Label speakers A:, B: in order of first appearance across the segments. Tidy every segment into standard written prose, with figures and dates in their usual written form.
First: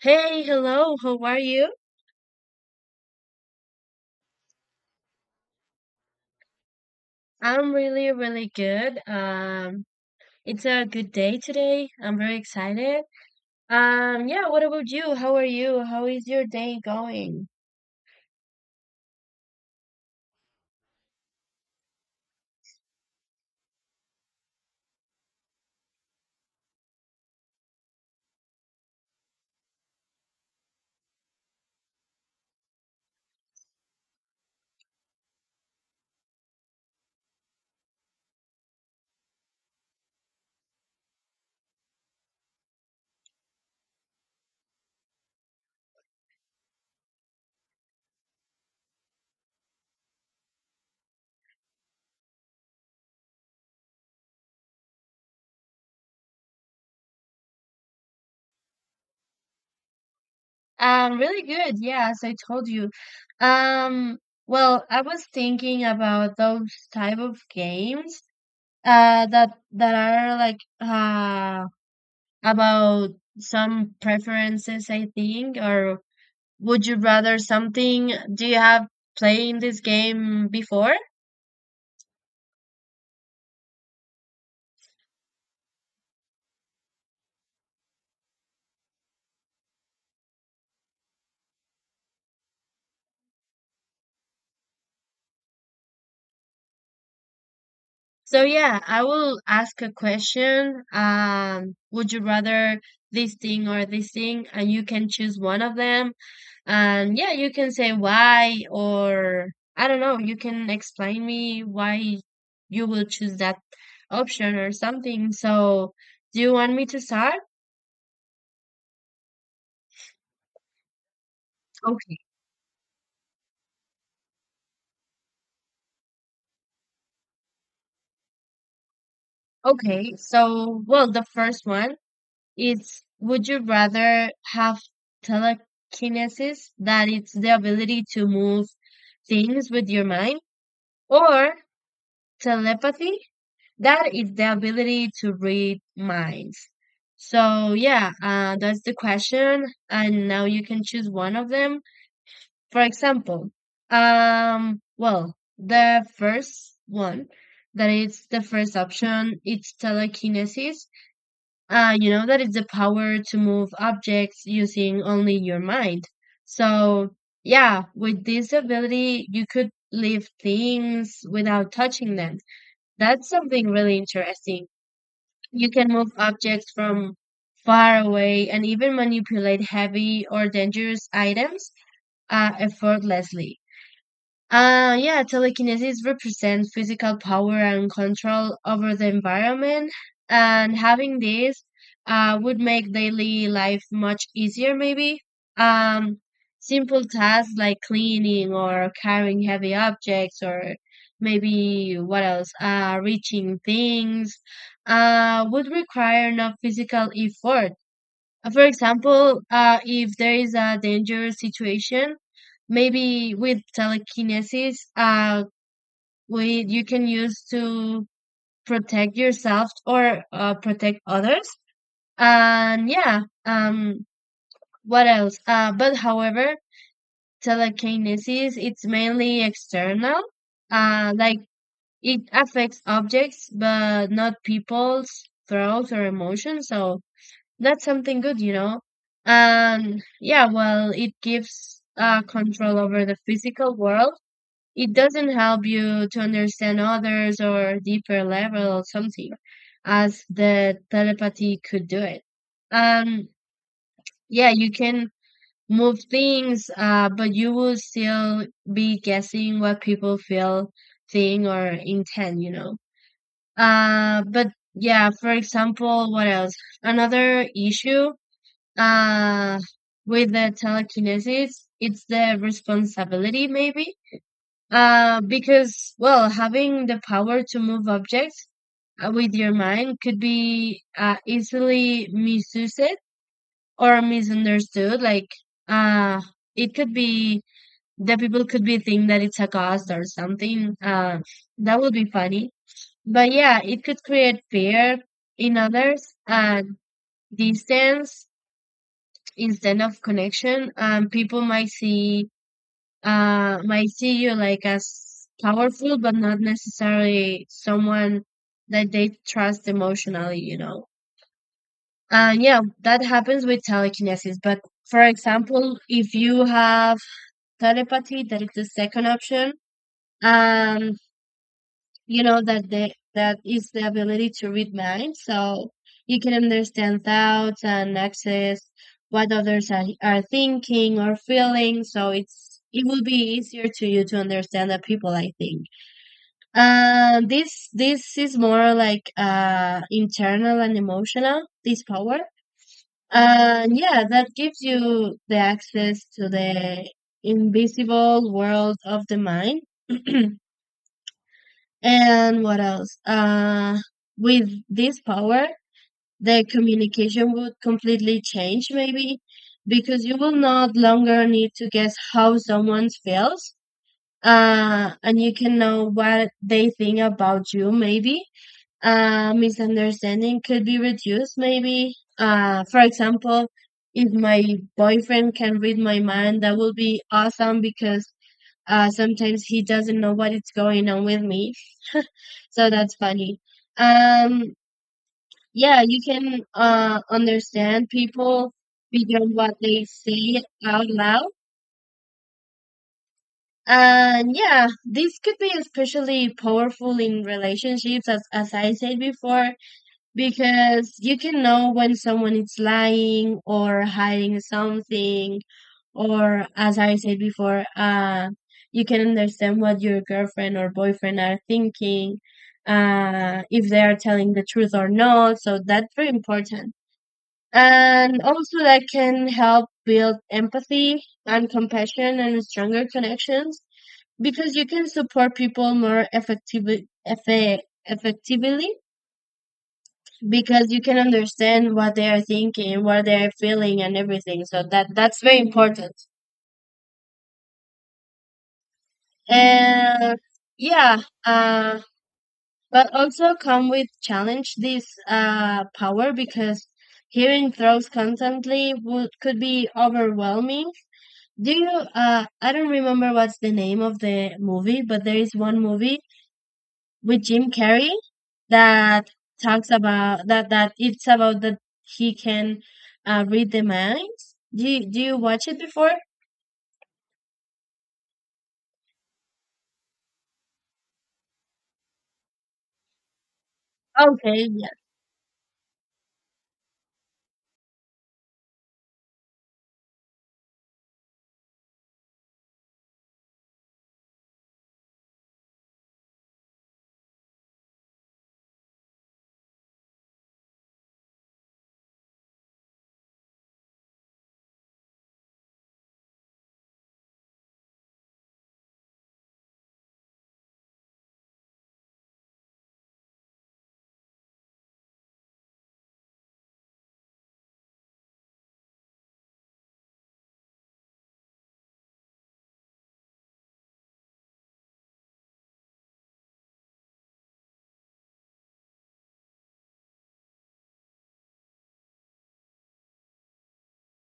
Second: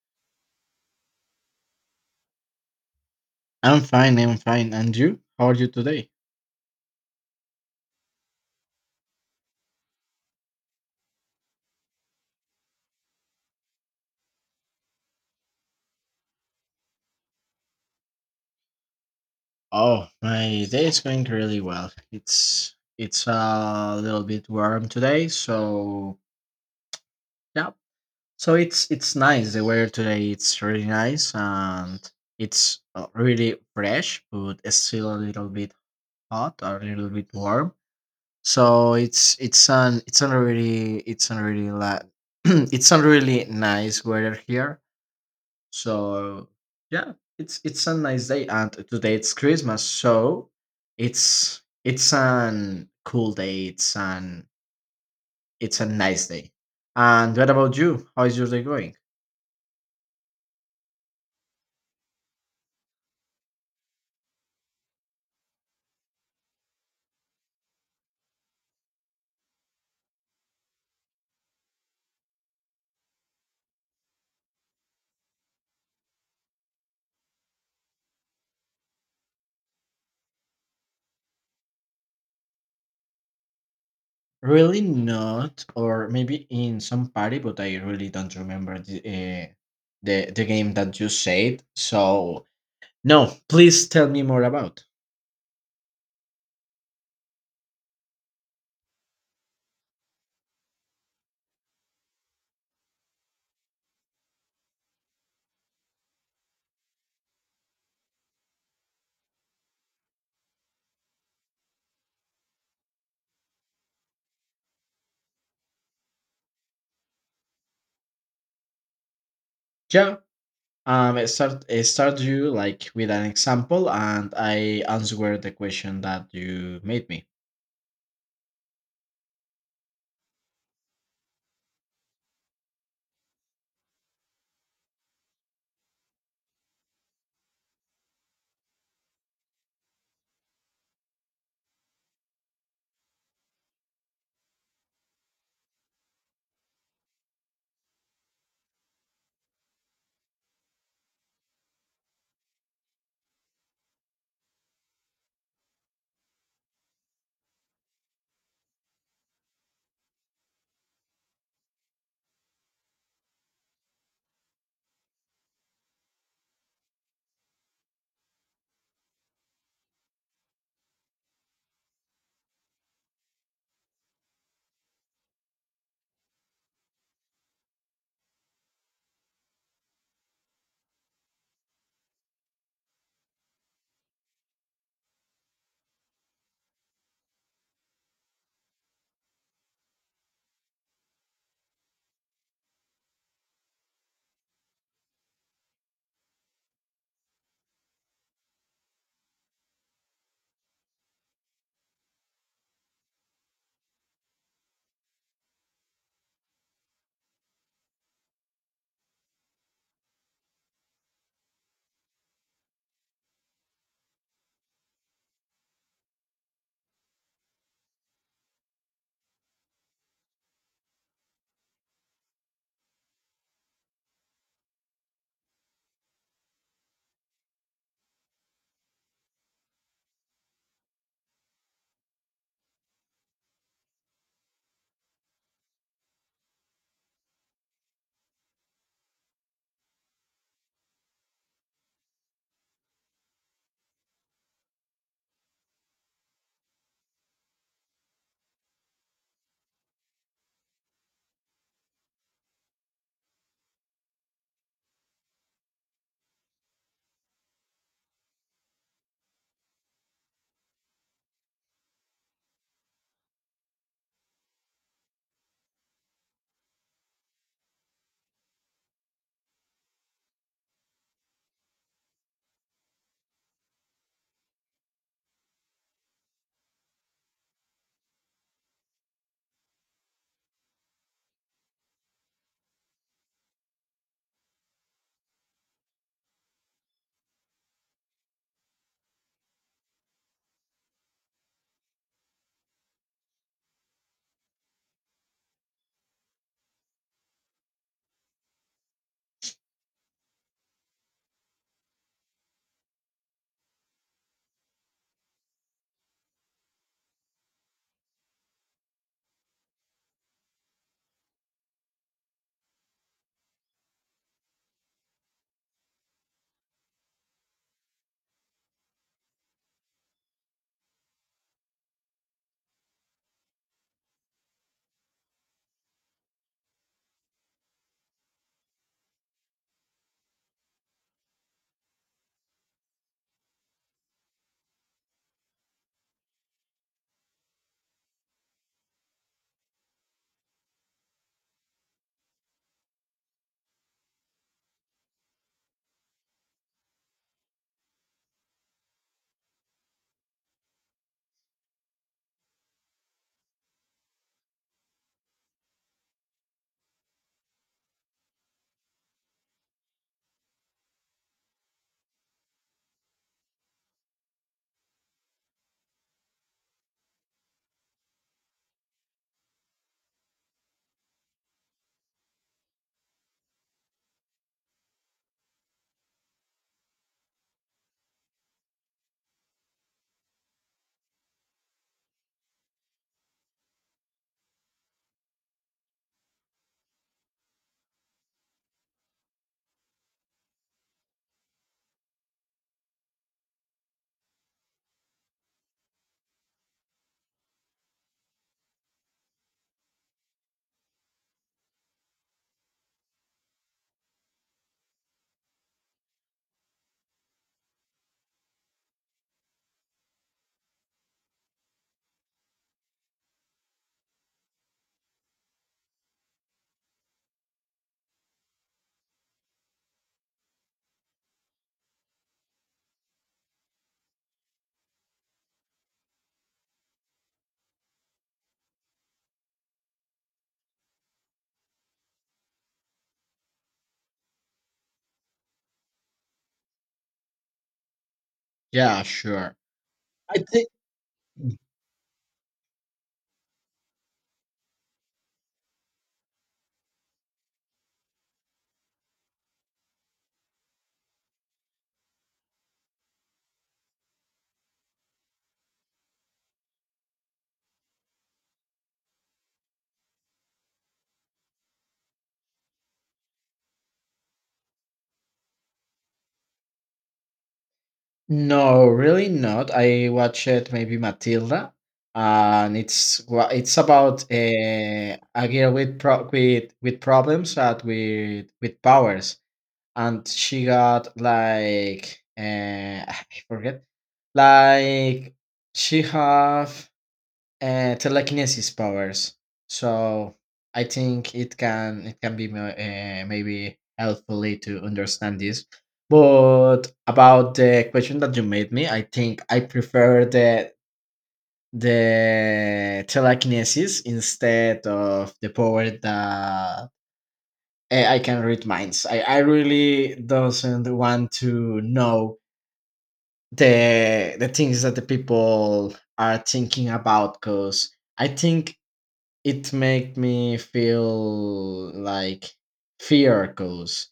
A: Hey, hello, how are you?
B: I'm fine, I'm fine. And you? How are you today?
A: I'm really, really good. It's a good day today. I'm very excited. Yeah, what about you? How are you? How is your day going?
B: Oh, my day is going really well. It's a little bit warm today, so yeah. So it's nice. The weather today it's really nice and it's really fresh, but it's still a little bit hot, a little bit warm. So it's a really la- it's a really nice weather here. So yeah, it's a nice day, and today it's Christmas, so it's an cool day. It's an it's a nice day. And what about you? How is your day going?
A: Really good. Yeah, as I told you. Um, well, I was thinking about those type of games that are like about some preferences, I think, or would you rather something? Do you have playing this game before?
B: Really not, or maybe in some party, but I really don't remember the the game that you said. So no, please tell me more about.
A: So yeah, I will ask a question. Would you rather this thing or this thing? And you can choose one of them. And yeah, you can say why or I don't know, you can explain me why you will choose that option or something. So do you want me to start?
B: Yeah. I start I
A: Okay. Okay.
B: start you like with an example, and I answer the question that you made me.
A: Okay, so well, the first one. It's would you rather have telekinesis, that it's the ability to move things with your mind, or telepathy, that is the ability to read minds. So yeah, that's the question, and now you can choose one of them. For example, well, the first one, that it's the first option, it's telekinesis you know, that is the power to move objects using only your mind. So, yeah, with this ability, you could lift things without touching them. That's something really interesting. You can move objects from far away and even manipulate heavy or dangerous items effortlessly. Yeah, telekinesis represents physical power and control over the environment, and having this would make daily life much easier, maybe. Um, Simple tasks like cleaning or carrying heavy objects, or maybe what else, reaching things, would require no physical effort. For example, if there is a dangerous situation, maybe with telekinesis, we you can use to protect yourself or protect others. And yeah, what else? But however, telekinesis it's mainly external. Like it affects objects, but not people's thoughts or emotions. So that's something good, you know. Yeah, well, it gives control over the physical world. It doesn't help you to understand others or deeper level or something, as the telepathy could do it. Um, yeah, you can move things, but you will still be guessing what people feel, think, or intend, you know. But Yeah, for example, what else? Another issue uh with the telekinesis it's the responsibility maybe because well having the power to move objects with your mind could be easily misused or misunderstood like uh it could be the people could be think that it's a ghost or something, that would be funny, but yeah it could create fear in others, distance instead of connection. People might see, might see you like as powerful but not necessarily someone that they trust emotionally, you know. And yeah, that happens with telekinesis, but for example, if you have telepathy, that is the second option, um you know that is the ability to read minds. So you can understand thoughts and access what others are thinking or feeling, so it's it will be easier to you to understand the people, I think. This is more like internal and emotional, this power, and yeah that gives you the access to the invisible world of the mind. And what else? With this power, the communication would completely change, maybe, because you will not longer need to guess how someone feels. And you can know what they think about you, maybe. Misunderstanding could be reduced, maybe. For example, if my boyfriend can read my mind, that would be awesome because sometimes he doesn't know what is going on with me, so that's funny. Um, yeah, you can understand people beyond what they say out loud. And yeah, this could be especially powerful in relationships, as I said before, because you can know when someone is lying or hiding something, or as I said before, you can understand what your girlfriend or boyfriend are thinking, if they are telling the truth or not. So that's very important. And also, that can help build empathy and compassion and stronger connections because you can support people more effectively, because you can understand what they are thinking, what they are feeling, and everything. So that's very important.
B: Yeah, sure.
A: And
B: I think
A: yeah, uh, but also come with challenge this power, because hearing throws constantly would could be overwhelming. Do you, I don't remember what's the name of the movie, but there is one movie with Jim Carrey that talks about that, that it's about that he can read the minds. Do you watch it before?
B: no, really not. I watched it maybe Matilda, and it's about
A: Okay,
B: a girl with with problems and with powers, and she got like I forget, like she have telekinesis powers. So I think it can be maybe helpfully to understand this. But about the question that you made me, I think I prefer the telekinesis instead of the power that I can read minds. I really doesn't want to know the things that the people are thinking about because I think it make me feel like fear goes.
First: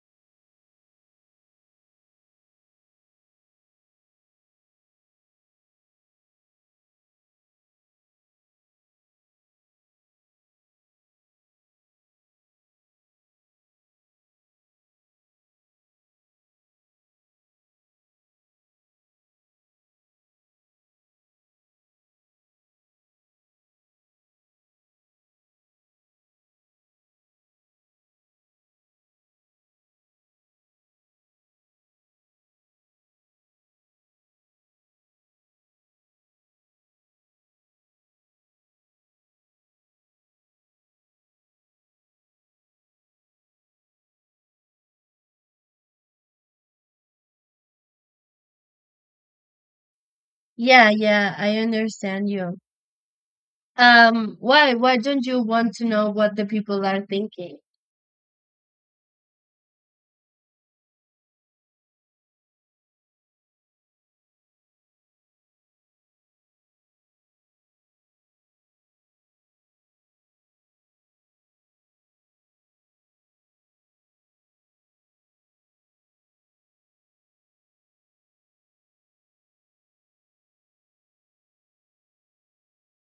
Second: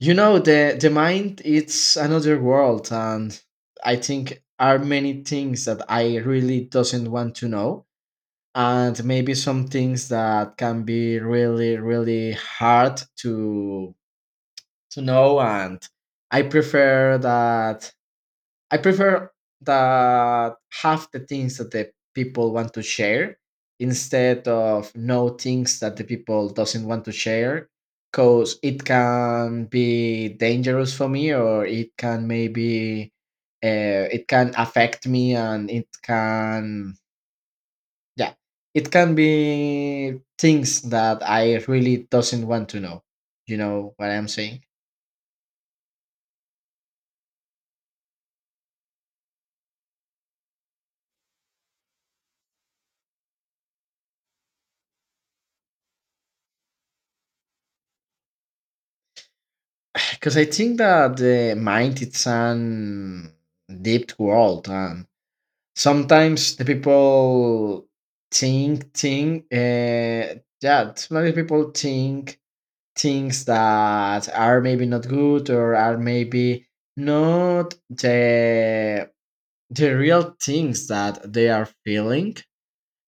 B: You know, the mind it's another world, and I think are many things that I really doesn't want to know, and maybe some things that can be really really hard to know. And i prefer that I prefer that half the things that the people want to share instead of no things that the people doesn't want to share, because it can be dangerous for me, or it can maybe it can affect me, and it can, yeah, it can be things that I really doesn't want to know. You know what I'm saying?
A: yeah Yeah, I understand you. Why? Why don't you want to know what the people are thinking?
B: Because I think that the mind it's an deep world, and sometimes the people sometimes people think things that are maybe not good, or are maybe not the the real things that they are feeling.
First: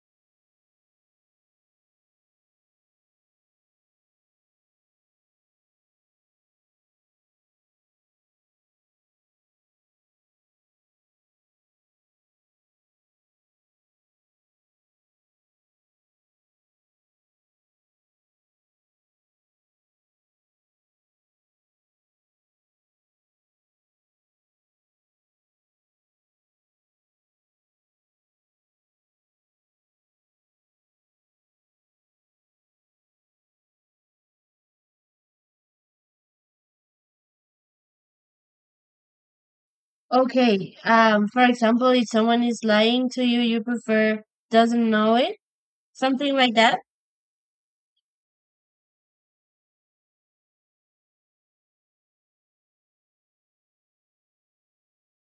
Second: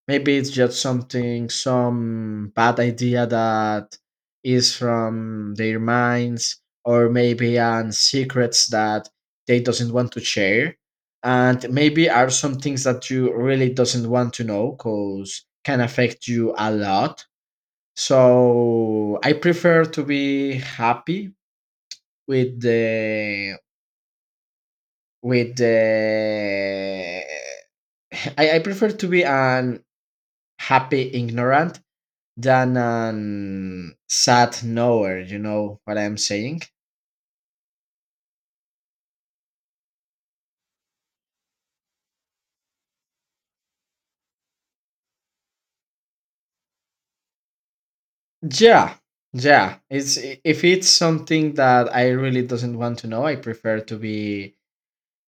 B: Maybe it's just something, some bad idea that is from their minds, or maybe on secrets that they doesn't want to share. And maybe are some things that you really doesn't want to know because can affect you a lot. So I prefer to be happy with the with the I prefer to be an happy ignorant than an sad nowhere. You know what I'm saying?
A: Okay. For example, if someone is lying to you, you prefer doesn't know it, something like that.
B: Yeah, yeah. It's if it's something that I really doesn't want to know, I prefer to be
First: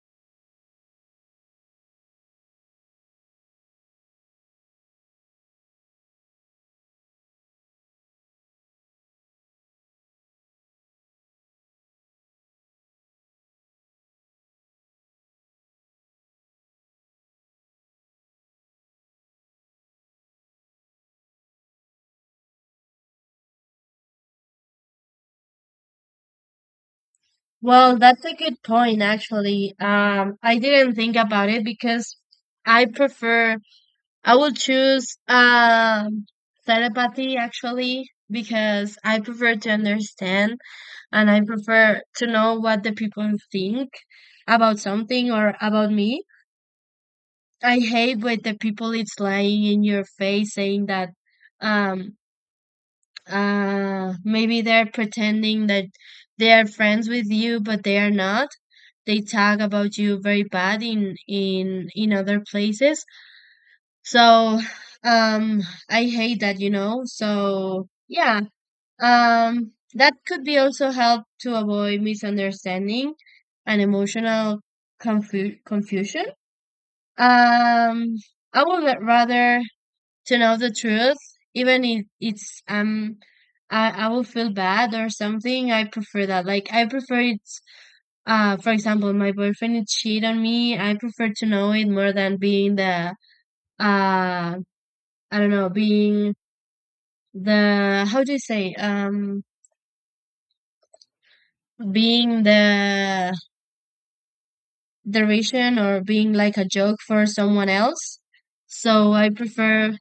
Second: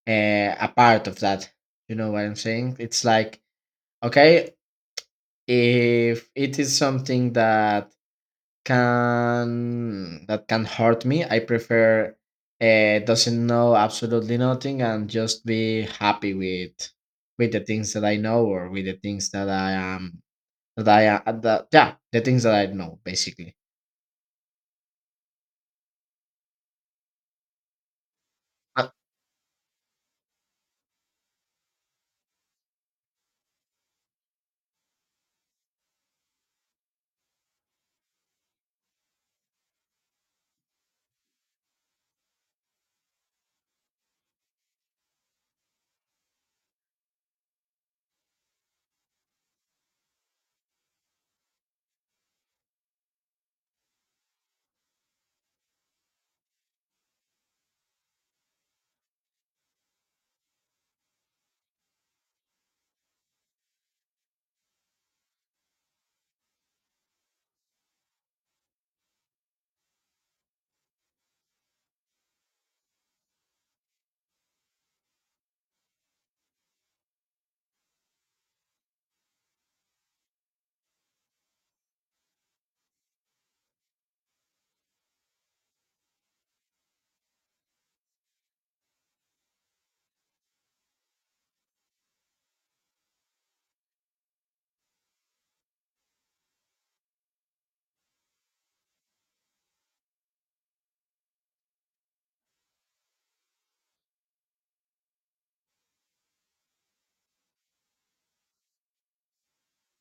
B: a part of that. You know what I'm saying? It's like okay, if it is something that can hurt me, I prefer doesn't know absolutely nothing and just be happy with the things that I know, or with the things that I am that I that yeah the things that I know basically.
A: Well, that's a good
B: Uh,
A: point, actually. I didn't think about it because I prefer, I will choose telepathy actually, because I prefer to understand, and I prefer to know what the people think about something or about me. I hate when the people it's lying in your face saying that um maybe they're pretending that they are friends with you but they are not. They talk about you very bad in in other places. So um I hate that, you know. So yeah, that could be also help to avoid misunderstanding and emotional confusion. Um I would rather to know the truth, even if it's I will feel bad or something, I prefer that. Like I prefer it. For example, my boyfriend is cheat on me, I prefer to know it more than being the uh I don't know, being the how do you say being the derision or being like a joke for someone else. So I prefer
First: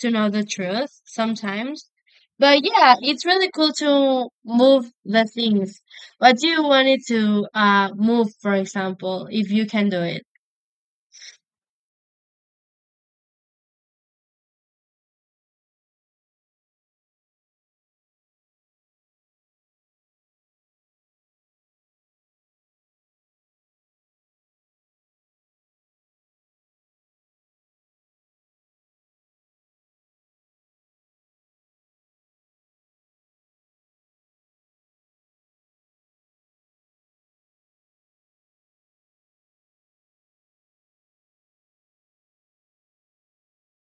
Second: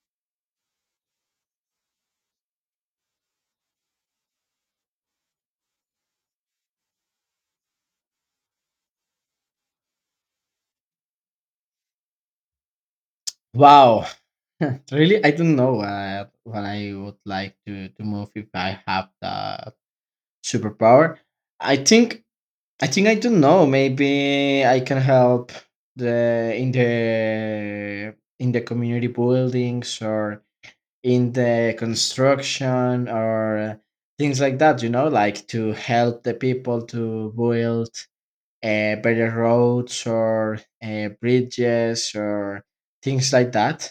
A: to know the truth sometimes. But yeah, it's really cool to move the things. What do you want it to move, for example, if you can do it?
B: wow, really I don't know what I would like to move if I have the superpower. I think I think I don't know. Maybe I can help the in the in the community buildings, or in the construction, or things like that. You know, like to help the people to build better roads, or bridges, or things like that.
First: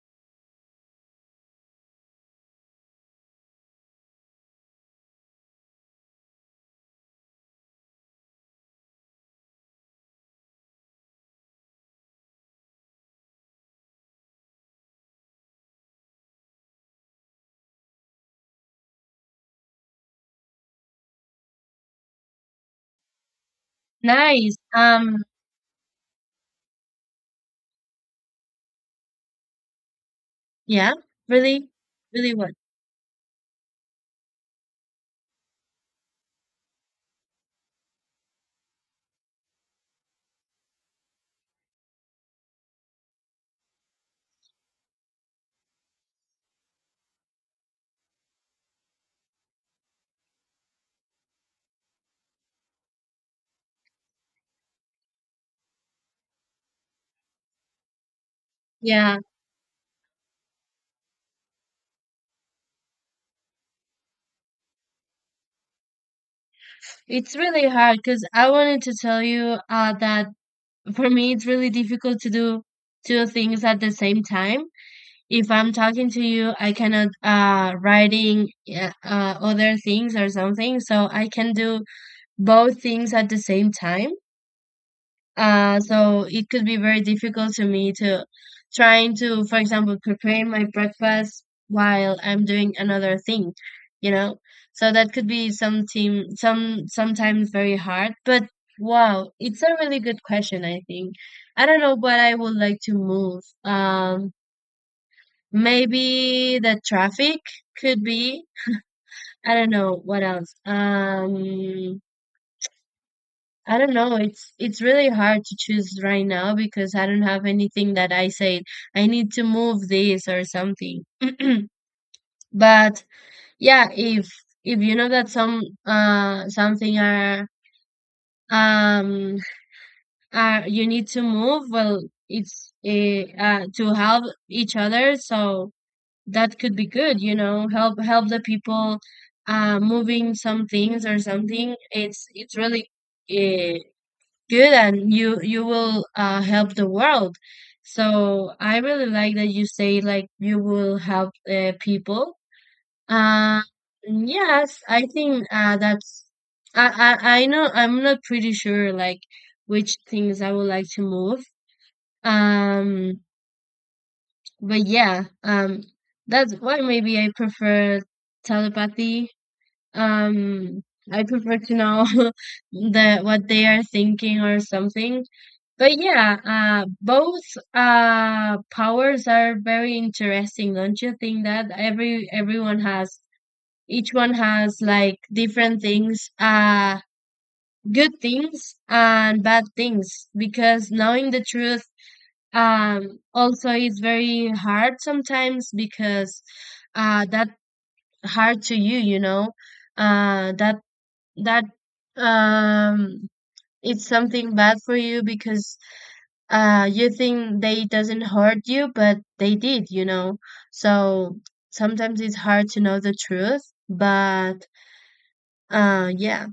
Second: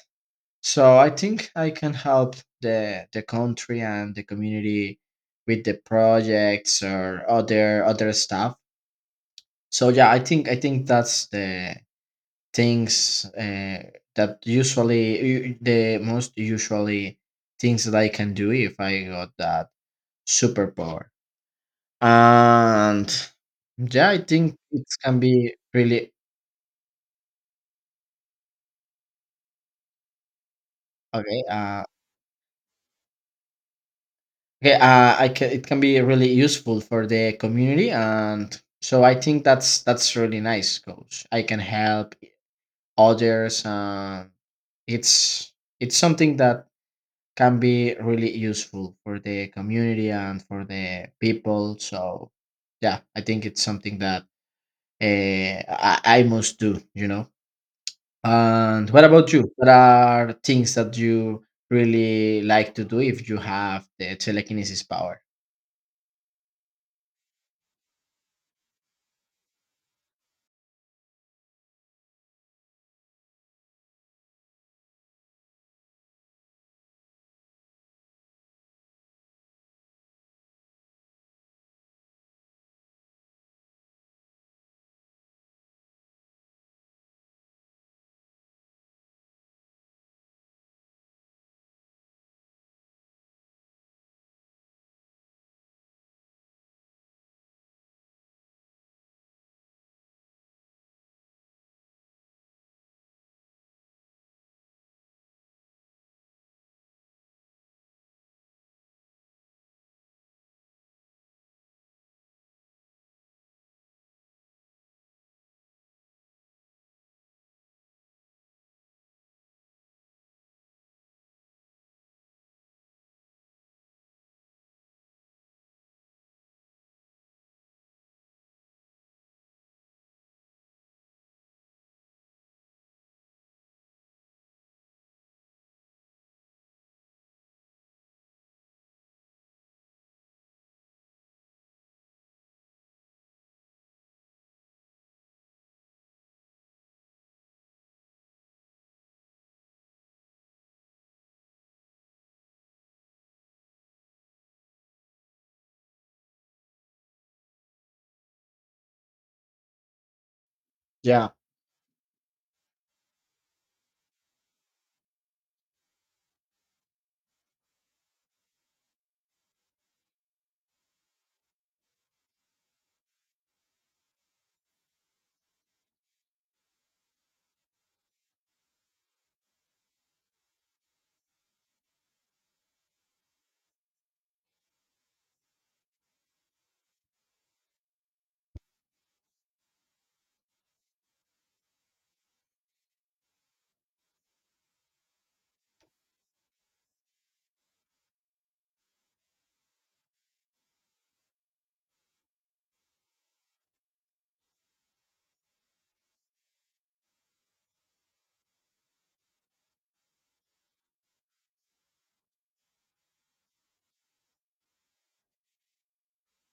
B: So I think I can help the country and the community with the projects or other other stuff. So yeah, I think that's the things that the most usually things that I can do if I got that superpower. And yeah, I think
A: Nice.
B: it
A: Um,
B: can be really
A: yeah,
B: okay.
A: really, really what?
B: Okay, I can, it can be really useful for the community, and so I think that's really nice, coach. I can help others, and it's it's something that can be really useful for the community and for the people. So, yeah, I think it's something that uh, I must do, you know. And what
A: Yeah,
B: about you? What are things that you really like to do if you have the telekinesis power?
A: it's really hard because I wanted to tell you that for me it's really difficult to do two things at the same time. If I'm talking to you, I cannot writing other things or something, so I can do both things at the same time. So it could be very difficult to me to trying to, for example, prepare my breakfast while I'm doing another thing, you know. So that could be something sometimes very hard, but wow, it's a really good question, I think. I don't know what I would like to move. Maybe the traffic could be. I don't know what else. I don't know. It's really hard to choose right now because I don't have anything that I say I need to move this or something. But yeah, if you know that some something um are you need to move, well, it's to help each other. So that could be good, you know, help the people moving some things or something. It's really uh, good, and you will help the world. So I really like that you say like you will help people. uh yes, I think that's I know I'm not pretty sure like which things I would like to
B: Yeah.
A: move. um but yeah, that's why maybe I prefer telepathy. Um, I prefer to know that what they are thinking or something. But yeah, both powers are very interesting. Don't you think that everyone has each one has like different things, good things and bad things, because knowing the truth, also, it's very hard sometimes because that hard to you, you know, that that um, it's something bad for you, because you think they doesn't hurt you, but they did, you know. So sometimes it's hard to know the truth, but yeah,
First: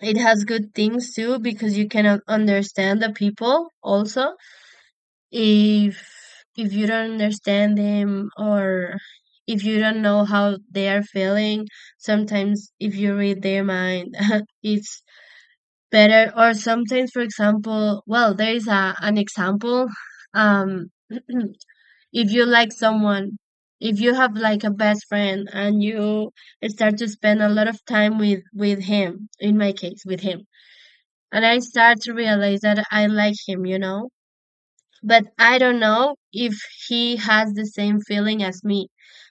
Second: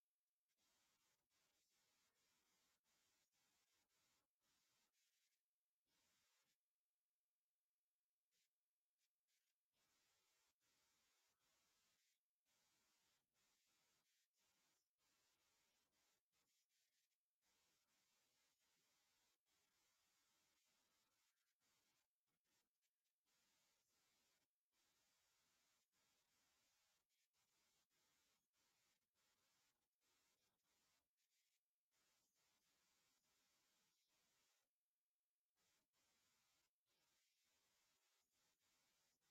A: it has good things too, because you cannot understand the people also if you don't understand them, or if you don't know how they are feeling sometimes. If you read their mind it's better. Or sometimes, for example, well, there is a, an example um if you like someone, if you have like a best friend and you start to spend a lot of time with him, in my case with him, and I start to realize that I like him, you know, but I don't know if he has the same feeling as me.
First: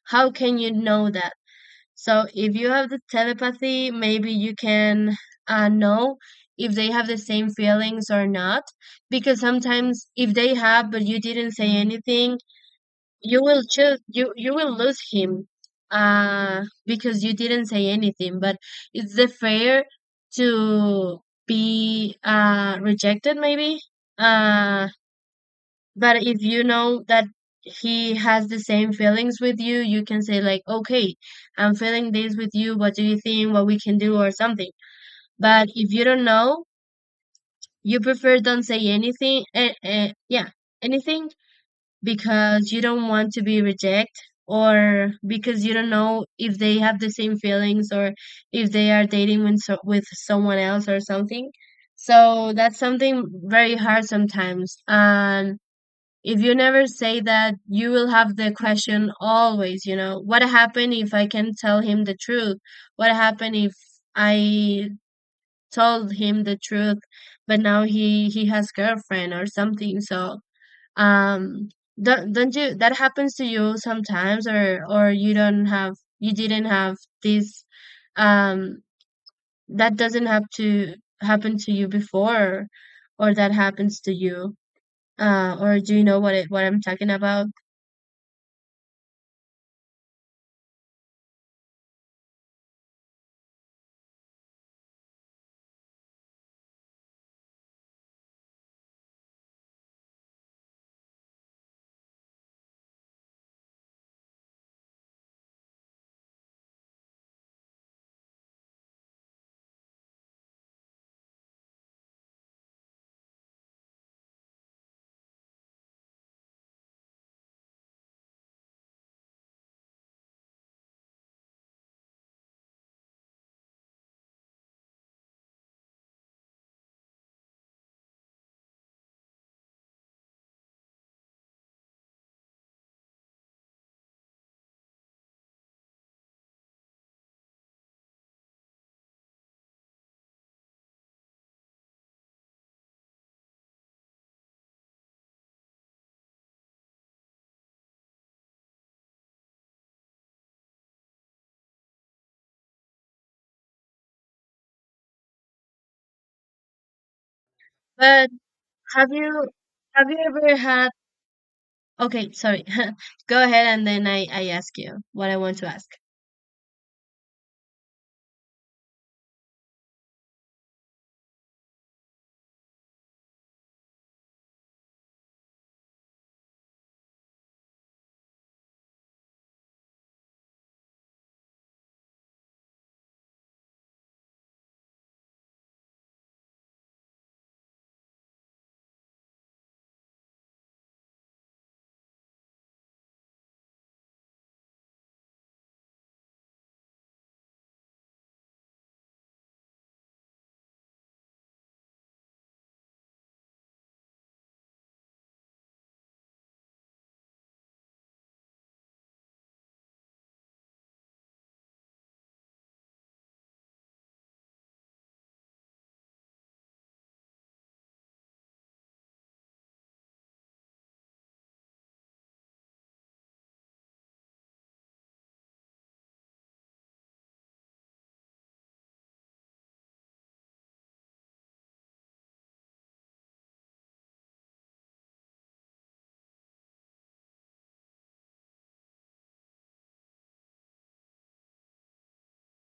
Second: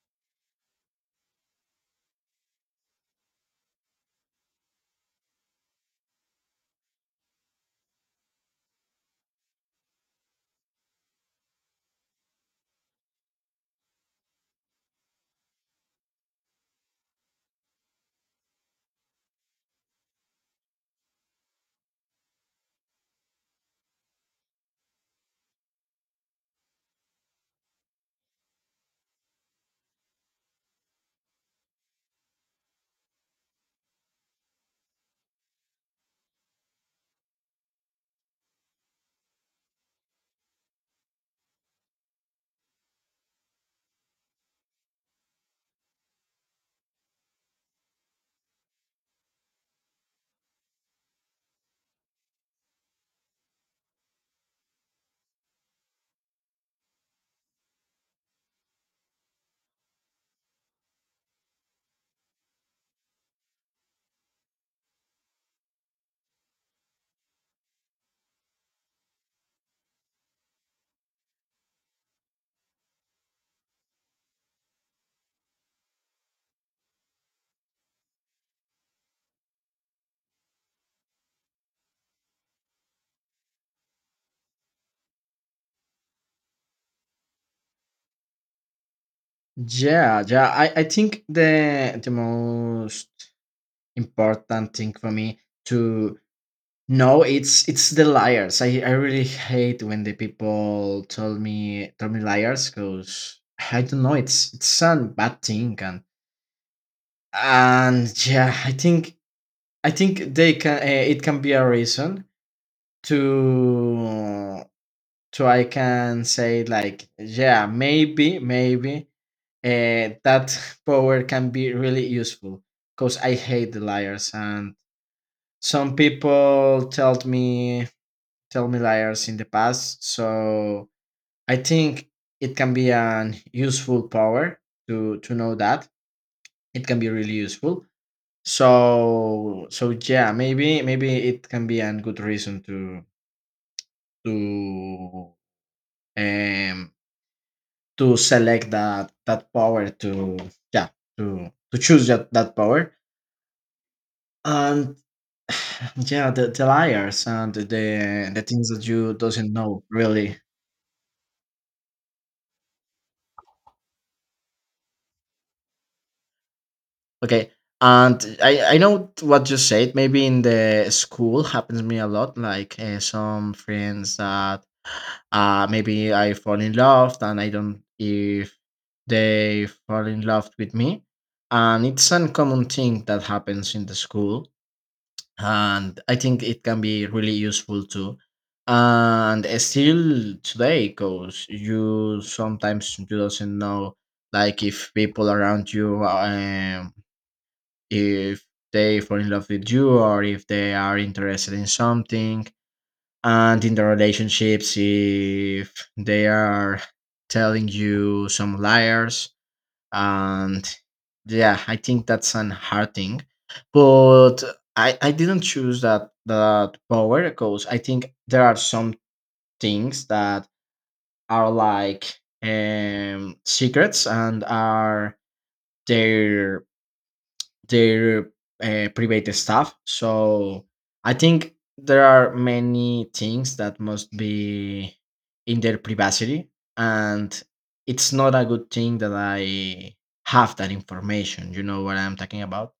A: How can you know that? So if you have the telepathy, maybe you can know if they have the same feelings or not. Because sometimes if they have, but you didn't say anything, you will lose him because you didn't say anything, but is the fair to be rejected maybe. uh but if you know that he has the same feelings with you, you can say like, okay, I'm feeling this with you, what do you think, what we can do or something. But if you don't know, you prefer don't say anything, yeah, anything, because you don't want to be reject, or because you don't know if they have the same feelings, or if they are dating with with someone else or something. So that's something very hard sometimes. And if you never say that, you will have the question always, what happened if I can tell him the truth? What happened if I told him the truth, but now he has girlfriend or something? Um, don't you that happens to you sometimes? Or you don't have you didn't have this um that doesn't have to happen to you before, or that happens to you? Or do you know what I'm talking about?
B: Yeah, yeah. I think the most important thing for me to know it's the liars. I really hate when the people tell me liars because I don't know, it's a bad thing. And yeah, I think they can it can be a reason to to I can say like yeah, maybe maybe that power can be really useful, because I hate the liars, and some people told me tell me liars in the past. So I think it can be an useful power to know that. It can be really useful. So so yeah, maybe maybe it can be a good reason to um to select that that power to yeah to choose that that power. And yeah, the liars, and
A: But
B: the things that
A: have
B: you
A: you
B: doesn't know
A: have you
B: really.
A: ever had, okay, sorry. Go ahead and then I ask you what I want to ask.
B: Okay, and I know what you said. Maybe in the school happens to me a lot. Like some friends that maybe I fall in love and I don't if they fall in love with me, and it's uncommon thing that happens in the school. And I think it can be really useful too. And still today, because you sometimes you doesn't know, like if people around you, if they fall in love with you, or if they are interested in something, and in the relationships, if they are telling you some liars. And yeah, I think that's an hard thing. But I didn't choose that that power because I think there are some things that are like secrets, and are their their private stuff. So I think there are many things that must be in their privacy, and it's not a good thing that I have that information. You know what I'm talking about?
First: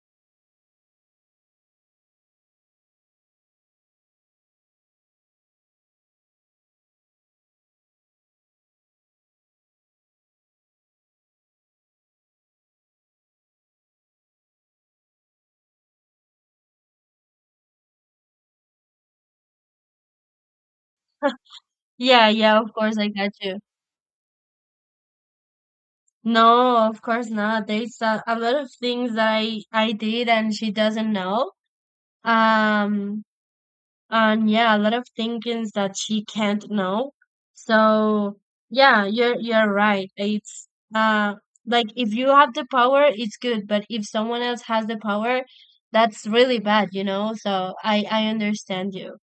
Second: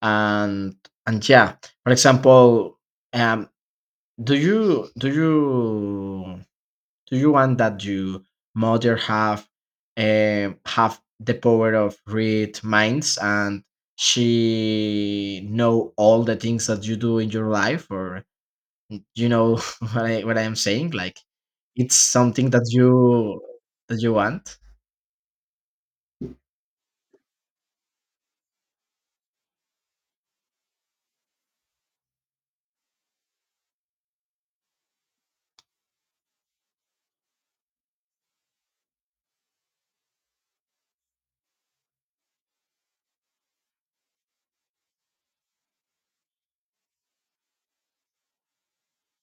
B: And and yeah, for example, um, do you do you do you want that your mother have the power of read minds, and she know all the things that you do in your life? Or you know what I what I'm saying, like it's
A: Yeah,
B: something
A: yeah,
B: that
A: of course I got
B: you
A: you.
B: want.
A: No, of course not. There's a lot of things that I did and she doesn't know. Um, And yeah, a lot of thinkings that she can't know. So yeah, you're right. It's uh like if you have the power, it's good, but if someone else has the power, that's really bad, you know? So I understand you.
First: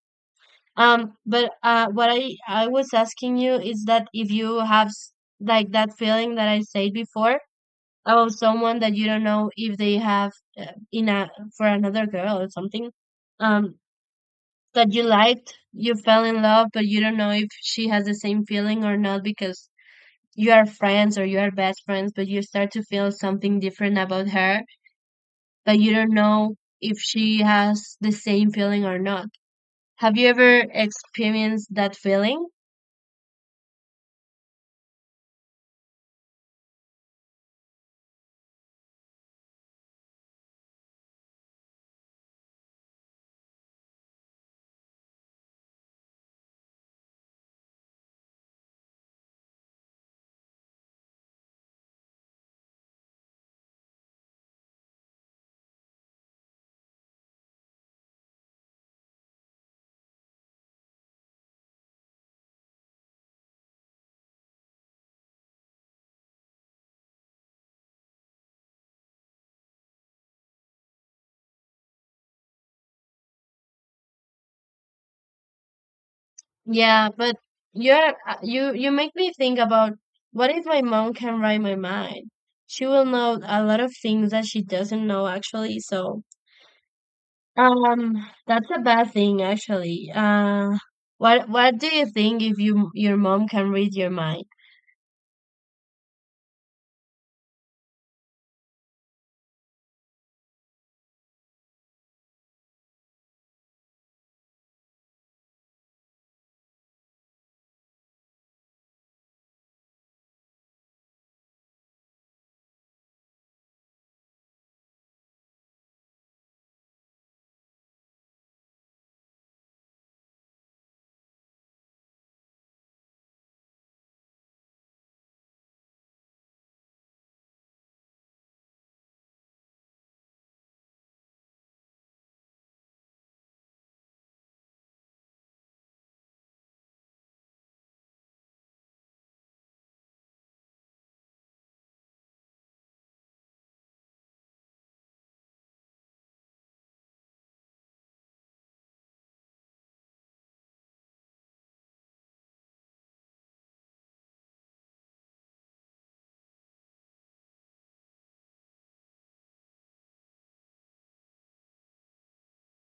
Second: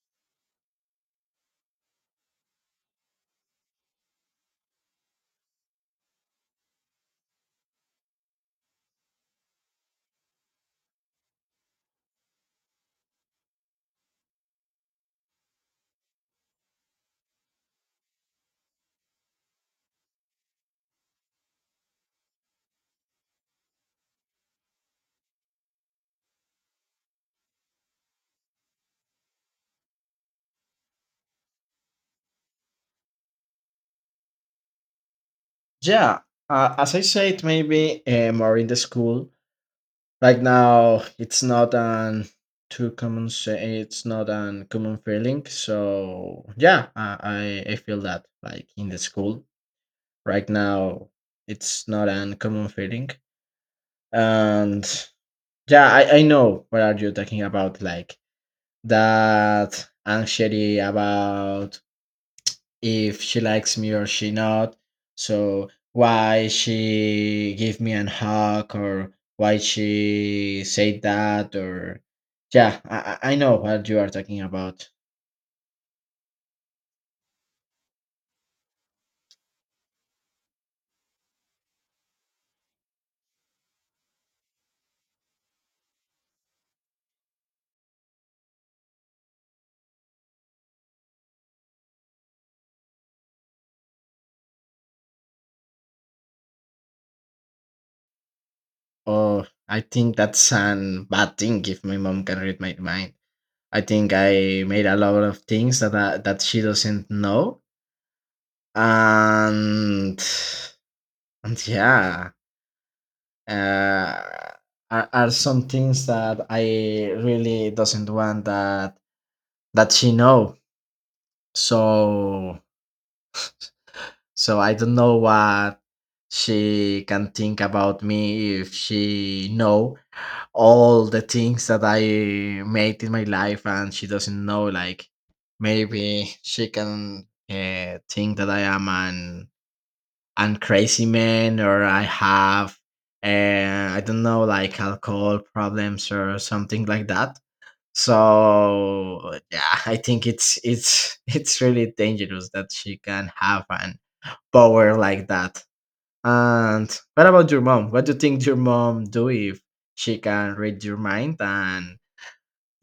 A: But what I was asking you is that if you have like that feeling that I said before about someone that you don't know if they have, in a, for another girl or something. Um, that you liked, you fell in love, but you don't know if she has the same feeling or not, because you are friends or you are best friends, but you start to feel something different about her, but you don't know if she has the same feeling or not. Have you ever experienced that feeling?
B: Yeah, as I said, maybe more in the school. Right now, it's not an too common. Say, it's not an common feeling. So yeah, I feel that like in the school. Right now, it's not an common feeling. And yeah, I know what are you talking about, like that anxiety about if she likes me or she not, so why she give me an hug, or why she say that, or yeah, I know what you are talking about.
A: Yeah, but you're you you make me think about, what if my mom can read my mind? She will know a lot of things that she doesn't know actually. So um, that's a bad thing, actually. What do you think if you your mom can read your mind?
B: Oh, I think that's an bad thing if my mom can read my mind. I think I made a lot of things that that she doesn't know. and and yeah, uh, are some things that I really doesn't want that that she know. So so I don't know what she can think about me if she know all the things that I made in my life and she doesn't know, like maybe she can think that I am an crazy man, or I have I don't know, like alcohol problems or something like that. So yeah, I think it's it's really dangerous that she can have an power like that. And what about your mom? What do you think your mom do if she can read your mind and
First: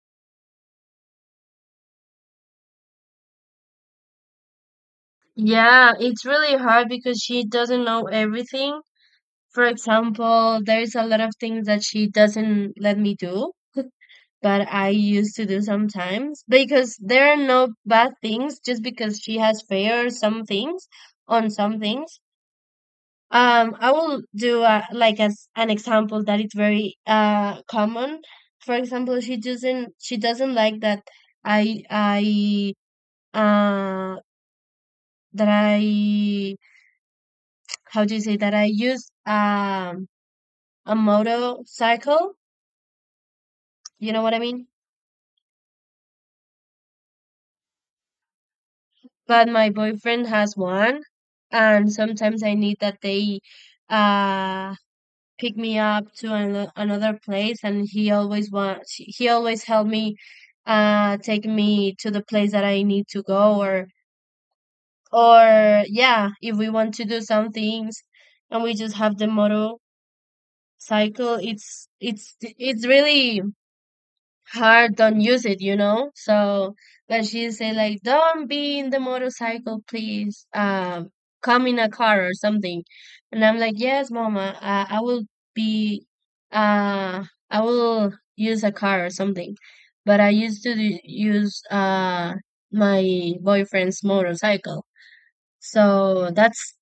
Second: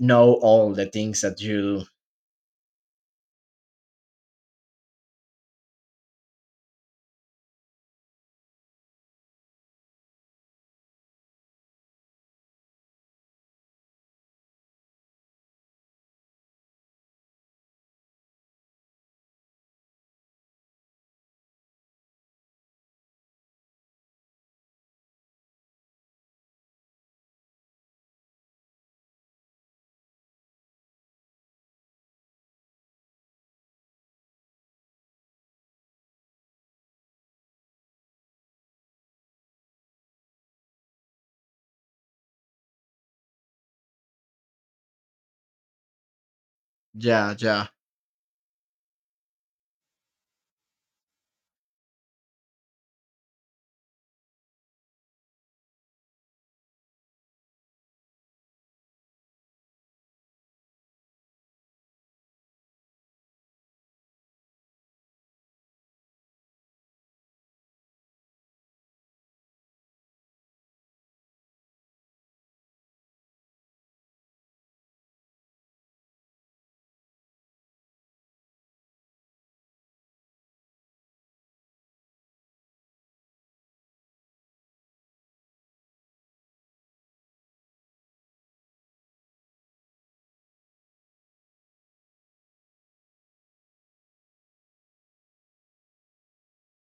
B: know all the things that you do?
A: Yeah, it's really hard because she doesn't know everything. For example, there's a lot of things that she doesn't let me do, but I used to do sometimes because there are no bad things, just because she has fear or some things on some things. I will do like as an example that it's very common. For example, she doesn't like that I uh that I, how do you say, that I use a motorcycle. You know what I mean?
B: Yeah, yeah.
A: But my boyfriend has one, and sometimes I need that they uh pick me up to an, another place. And he always want he always helped me take me to the place that I need to go, or yeah, if we want to do some things, and we just have the motorcycle, it's really hard don't use it, you know. So, but she say like, "Don't be in the motorcycle, please. Come in a car or something." And I'm like, "Yes, mama. I will be. Uh, I will use a car or something." But I used to use my boyfriend's motorcycle. So that's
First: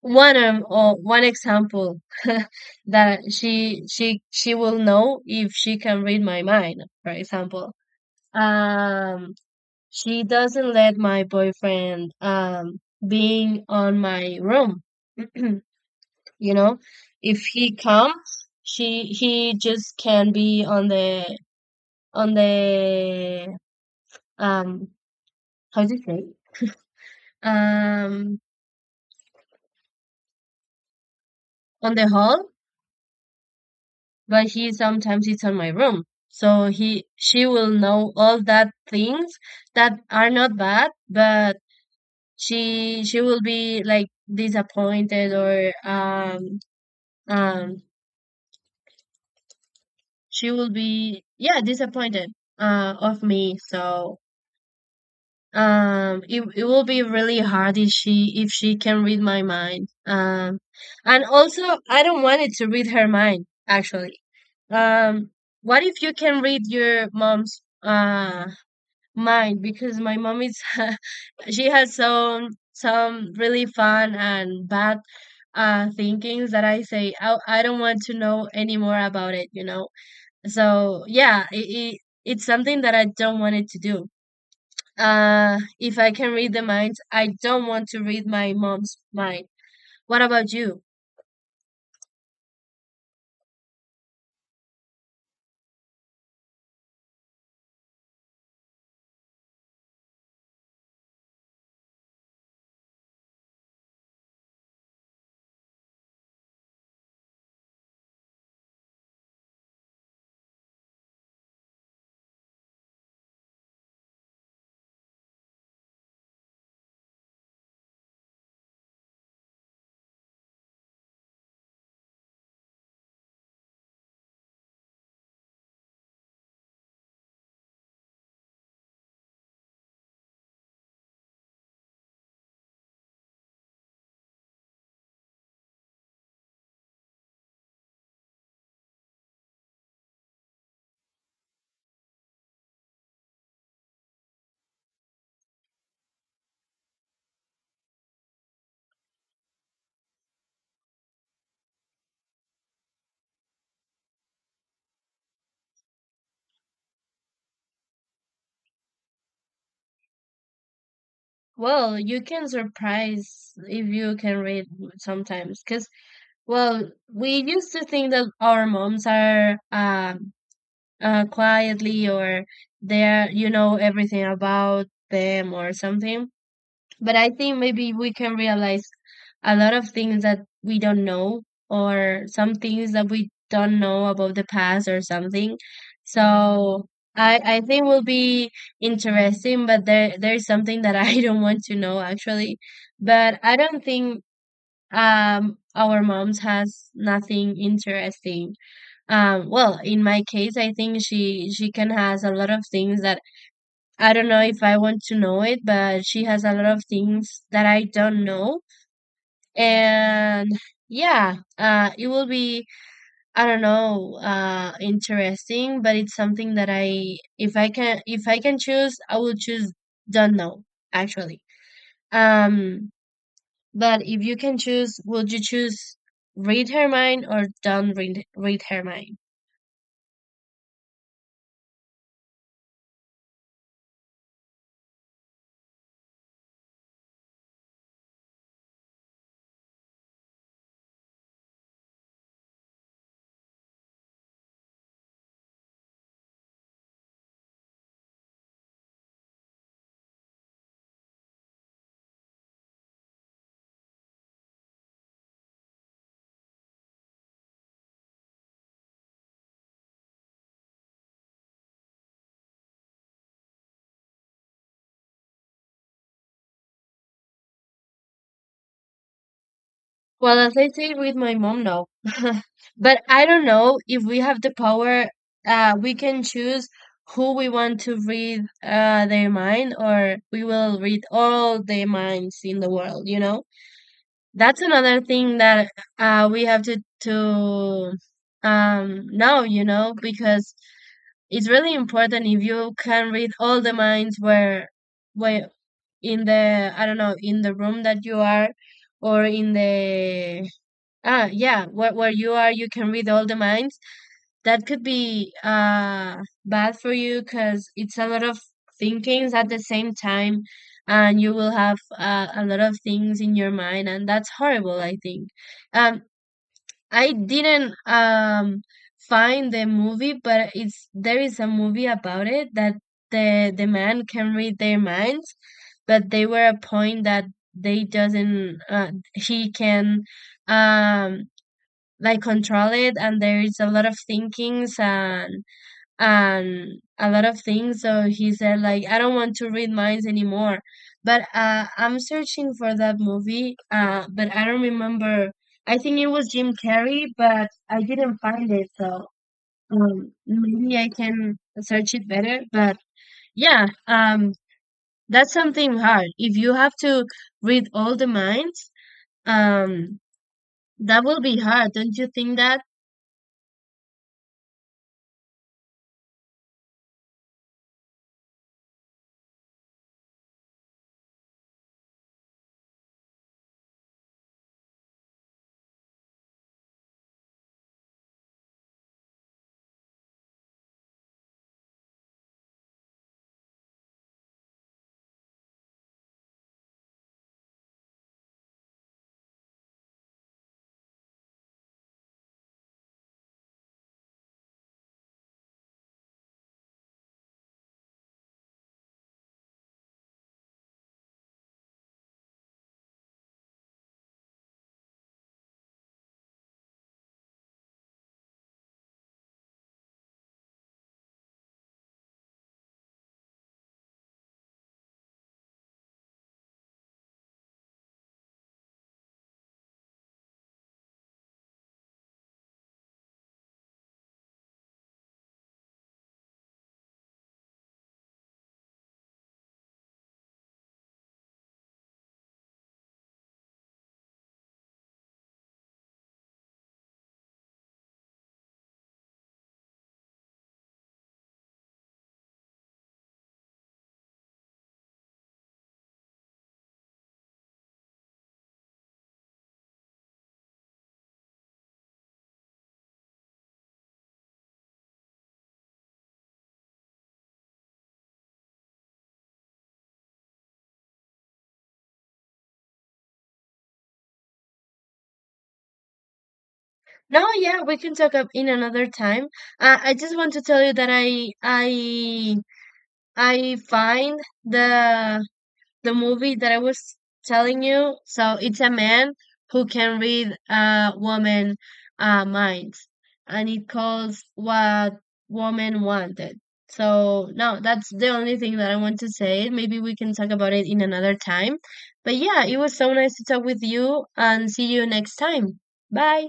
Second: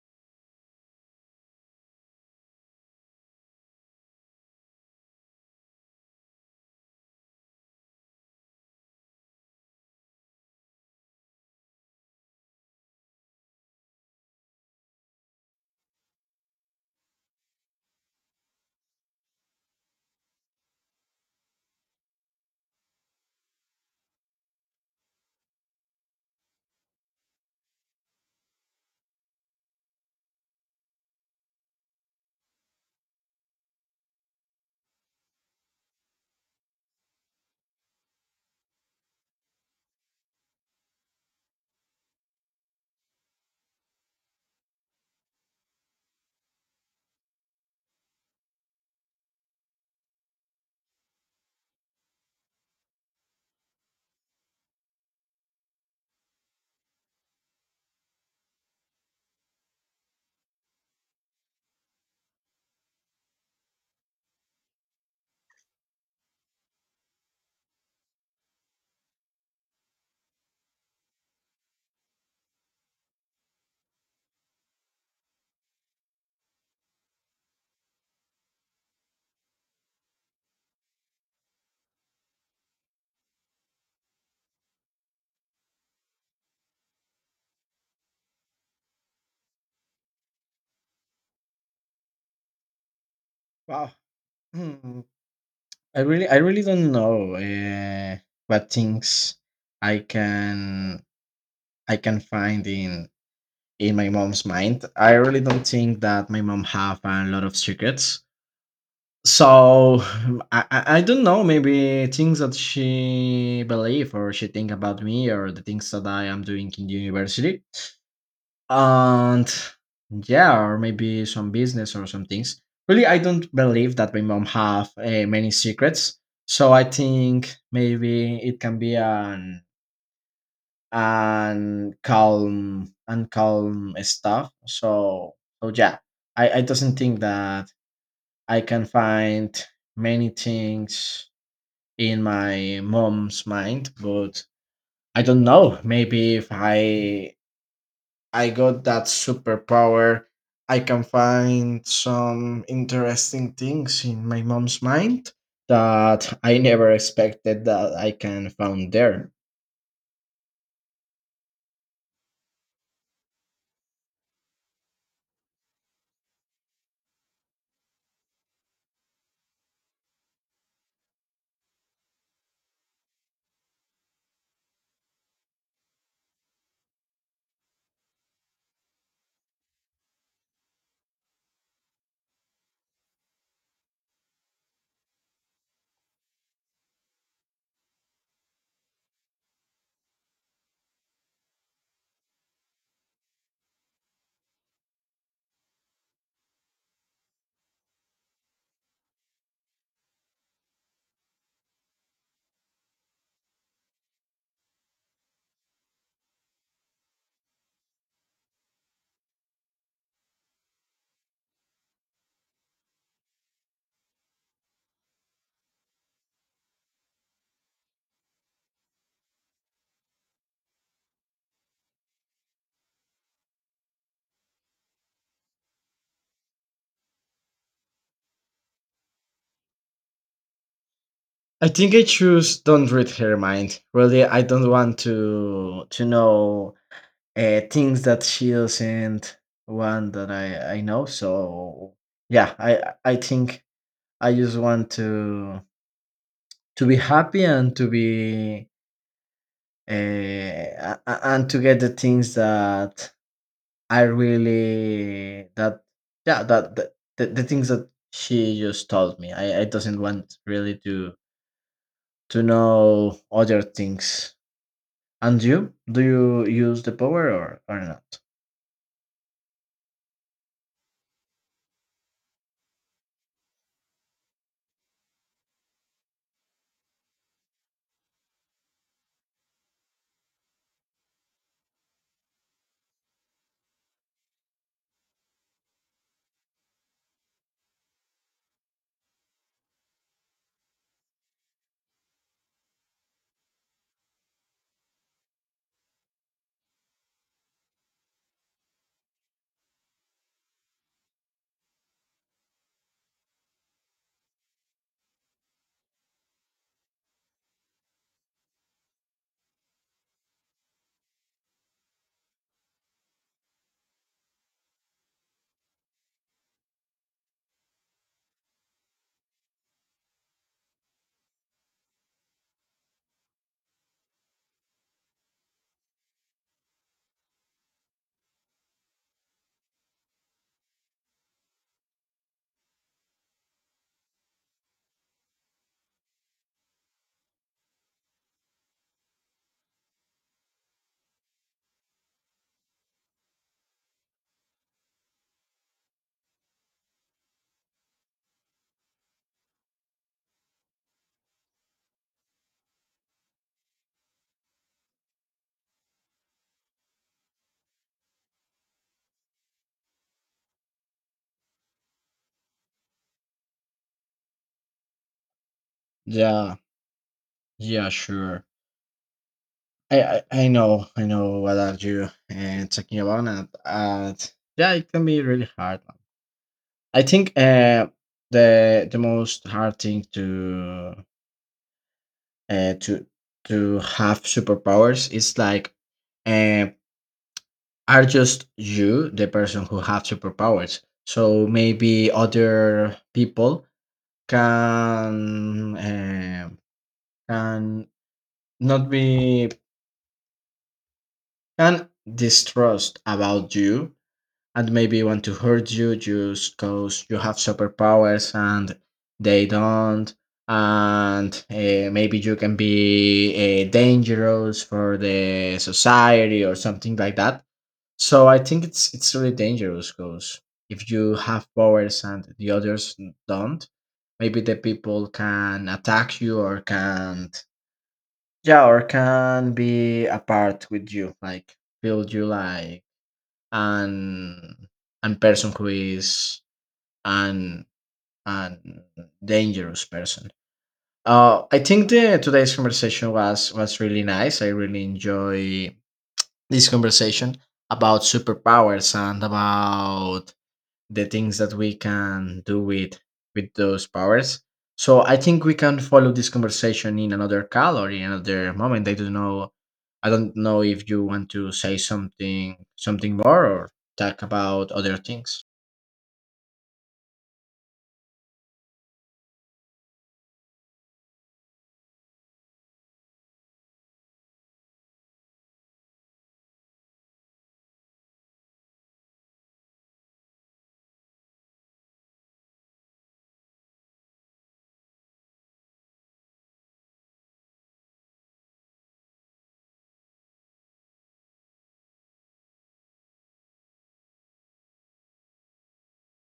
A: one or one example that she will know if she can read my mind. For example, um, she doesn't let my boyfriend being on my room. You know, if he comes, she he just can be on the um how do you say um on the hall, but he sometimes sits on my room. So he she will know all that things that are not bad, but she will be like disappointed or um she will be, yeah, disappointed of me. So it it will be really hard if she, if she can read my mind. Um, and also, I don't want it to read her mind actually. Um, what if you can read your mom's mine, because my mom is she has some really fun and bad thinkings that I say I don't want to know any more about it, you know. So yeah, it it's something that I don't want it to do. If I can read the minds, I don't want to read my mom's mind. What about you?
B: Wow. Hmm. I really don't know what things I can I can find in my mom's mind. I really don't think that my mom have a lot of secrets. So I don't know. Maybe things that she believe or she think about me, or the things that I am doing in the university, and yeah, or maybe some business or some things. Really, I don't believe that my mom have many secrets. So I think maybe it can be an calm and calm stuff. So so yeah, I doesn't think that I can find many things in my mom's mind, but I don't know. Maybe if I got that superpower, I can find some interesting things in my mom's mind that I never expected that I can found there.
A: Well, you can surprise if you can read sometimes, because, well, we used to think that our moms are quietly, or there, you know, everything about them or something. But I think maybe we can realize a lot of things that we don't know, or some things that we don't know about the past or something. So I think will be interesting, but there there's something that I don't want to know actually. But I don't think, our moms has nothing interesting. Um, well, in my case, I think she can has a lot of things that I don't know if I want to know it, but she has a lot of things that I don't know. And yeah, it will be, I don't know, interesting, but it's something that I, if I can, if I can choose, I will choose don't know actually. Um, but if you can choose, would you choose read her mind or don't read her mind?
B: I think I choose don't read her mind. Really, I don't want to know things that she doesn't want that I know. So yeah, I think I just want to be happy and to be and to get the things that I really that yeah that the things that she just told me. I doesn't want really to know other things. And you? Do you use the power or not?
A: Well, as I say with my mom, no. But I don't know if we have the power, we can choose who we want to read their mind, or we will read all the minds in the world, you know? That's another thing that we have to know, you know, because it's really important if you can read all the minds, where in the, I don't know, in the room that you are, or in the, ah, yeah, where you are, you can read all the minds. That could be bad for you, because it's a lot of thinkings at the same time, and you will have a lot of things in your mind, and that's horrible, I think. Um, I didn't find the movie, but it's there is a movie about it, that the man can read their minds, but they were a point that they doesn't he can um like control it, and there is a lot of thinkings and a lot of things, so he said like, I don't want to read minds anymore. But I'm searching for that movie, but I don't remember. I think it was Jim Carrey, but I didn't find it. So maybe I can search it better, but yeah, that's something hard if you have to read all the minds. Um, that will be hard, don't you think that?
B: Yeah. Yeah. Sure. I know, I know what are you talking about, and yeah, it can be really hard. I think the most hard thing to uh, to to have superpowers is like uh, are just you the person who have superpowers. So maybe other people can uh, can not be can distrust about you, and maybe want to hurt you just because you have superpowers and they don't. And maybe you can be dangerous for the society or something like that. So I think it's really dangerous, because if you have powers and the others don't, maybe the people can attack you, or can yeah, or can be apart with you, like build you like and and person who is an an dangerous person. I think the today's conversation was really nice. I really enjoy this conversation about superpowers and about the things that we can do with those powers. So I think we can follow this conversation in another call or in another moment. I don't know. I don't know if you want to say something more, or talk about other things.
A: No, yeah, we can talk up in another time. I just want to tell you that I find the movie that I was telling you. So it's a man who can read a woman minds, and it calls what woman wanted. So no, that's the only thing that I want to say. Maybe we can talk about it in another time. But yeah, it was so nice to talk with you, and see you next time. Bye.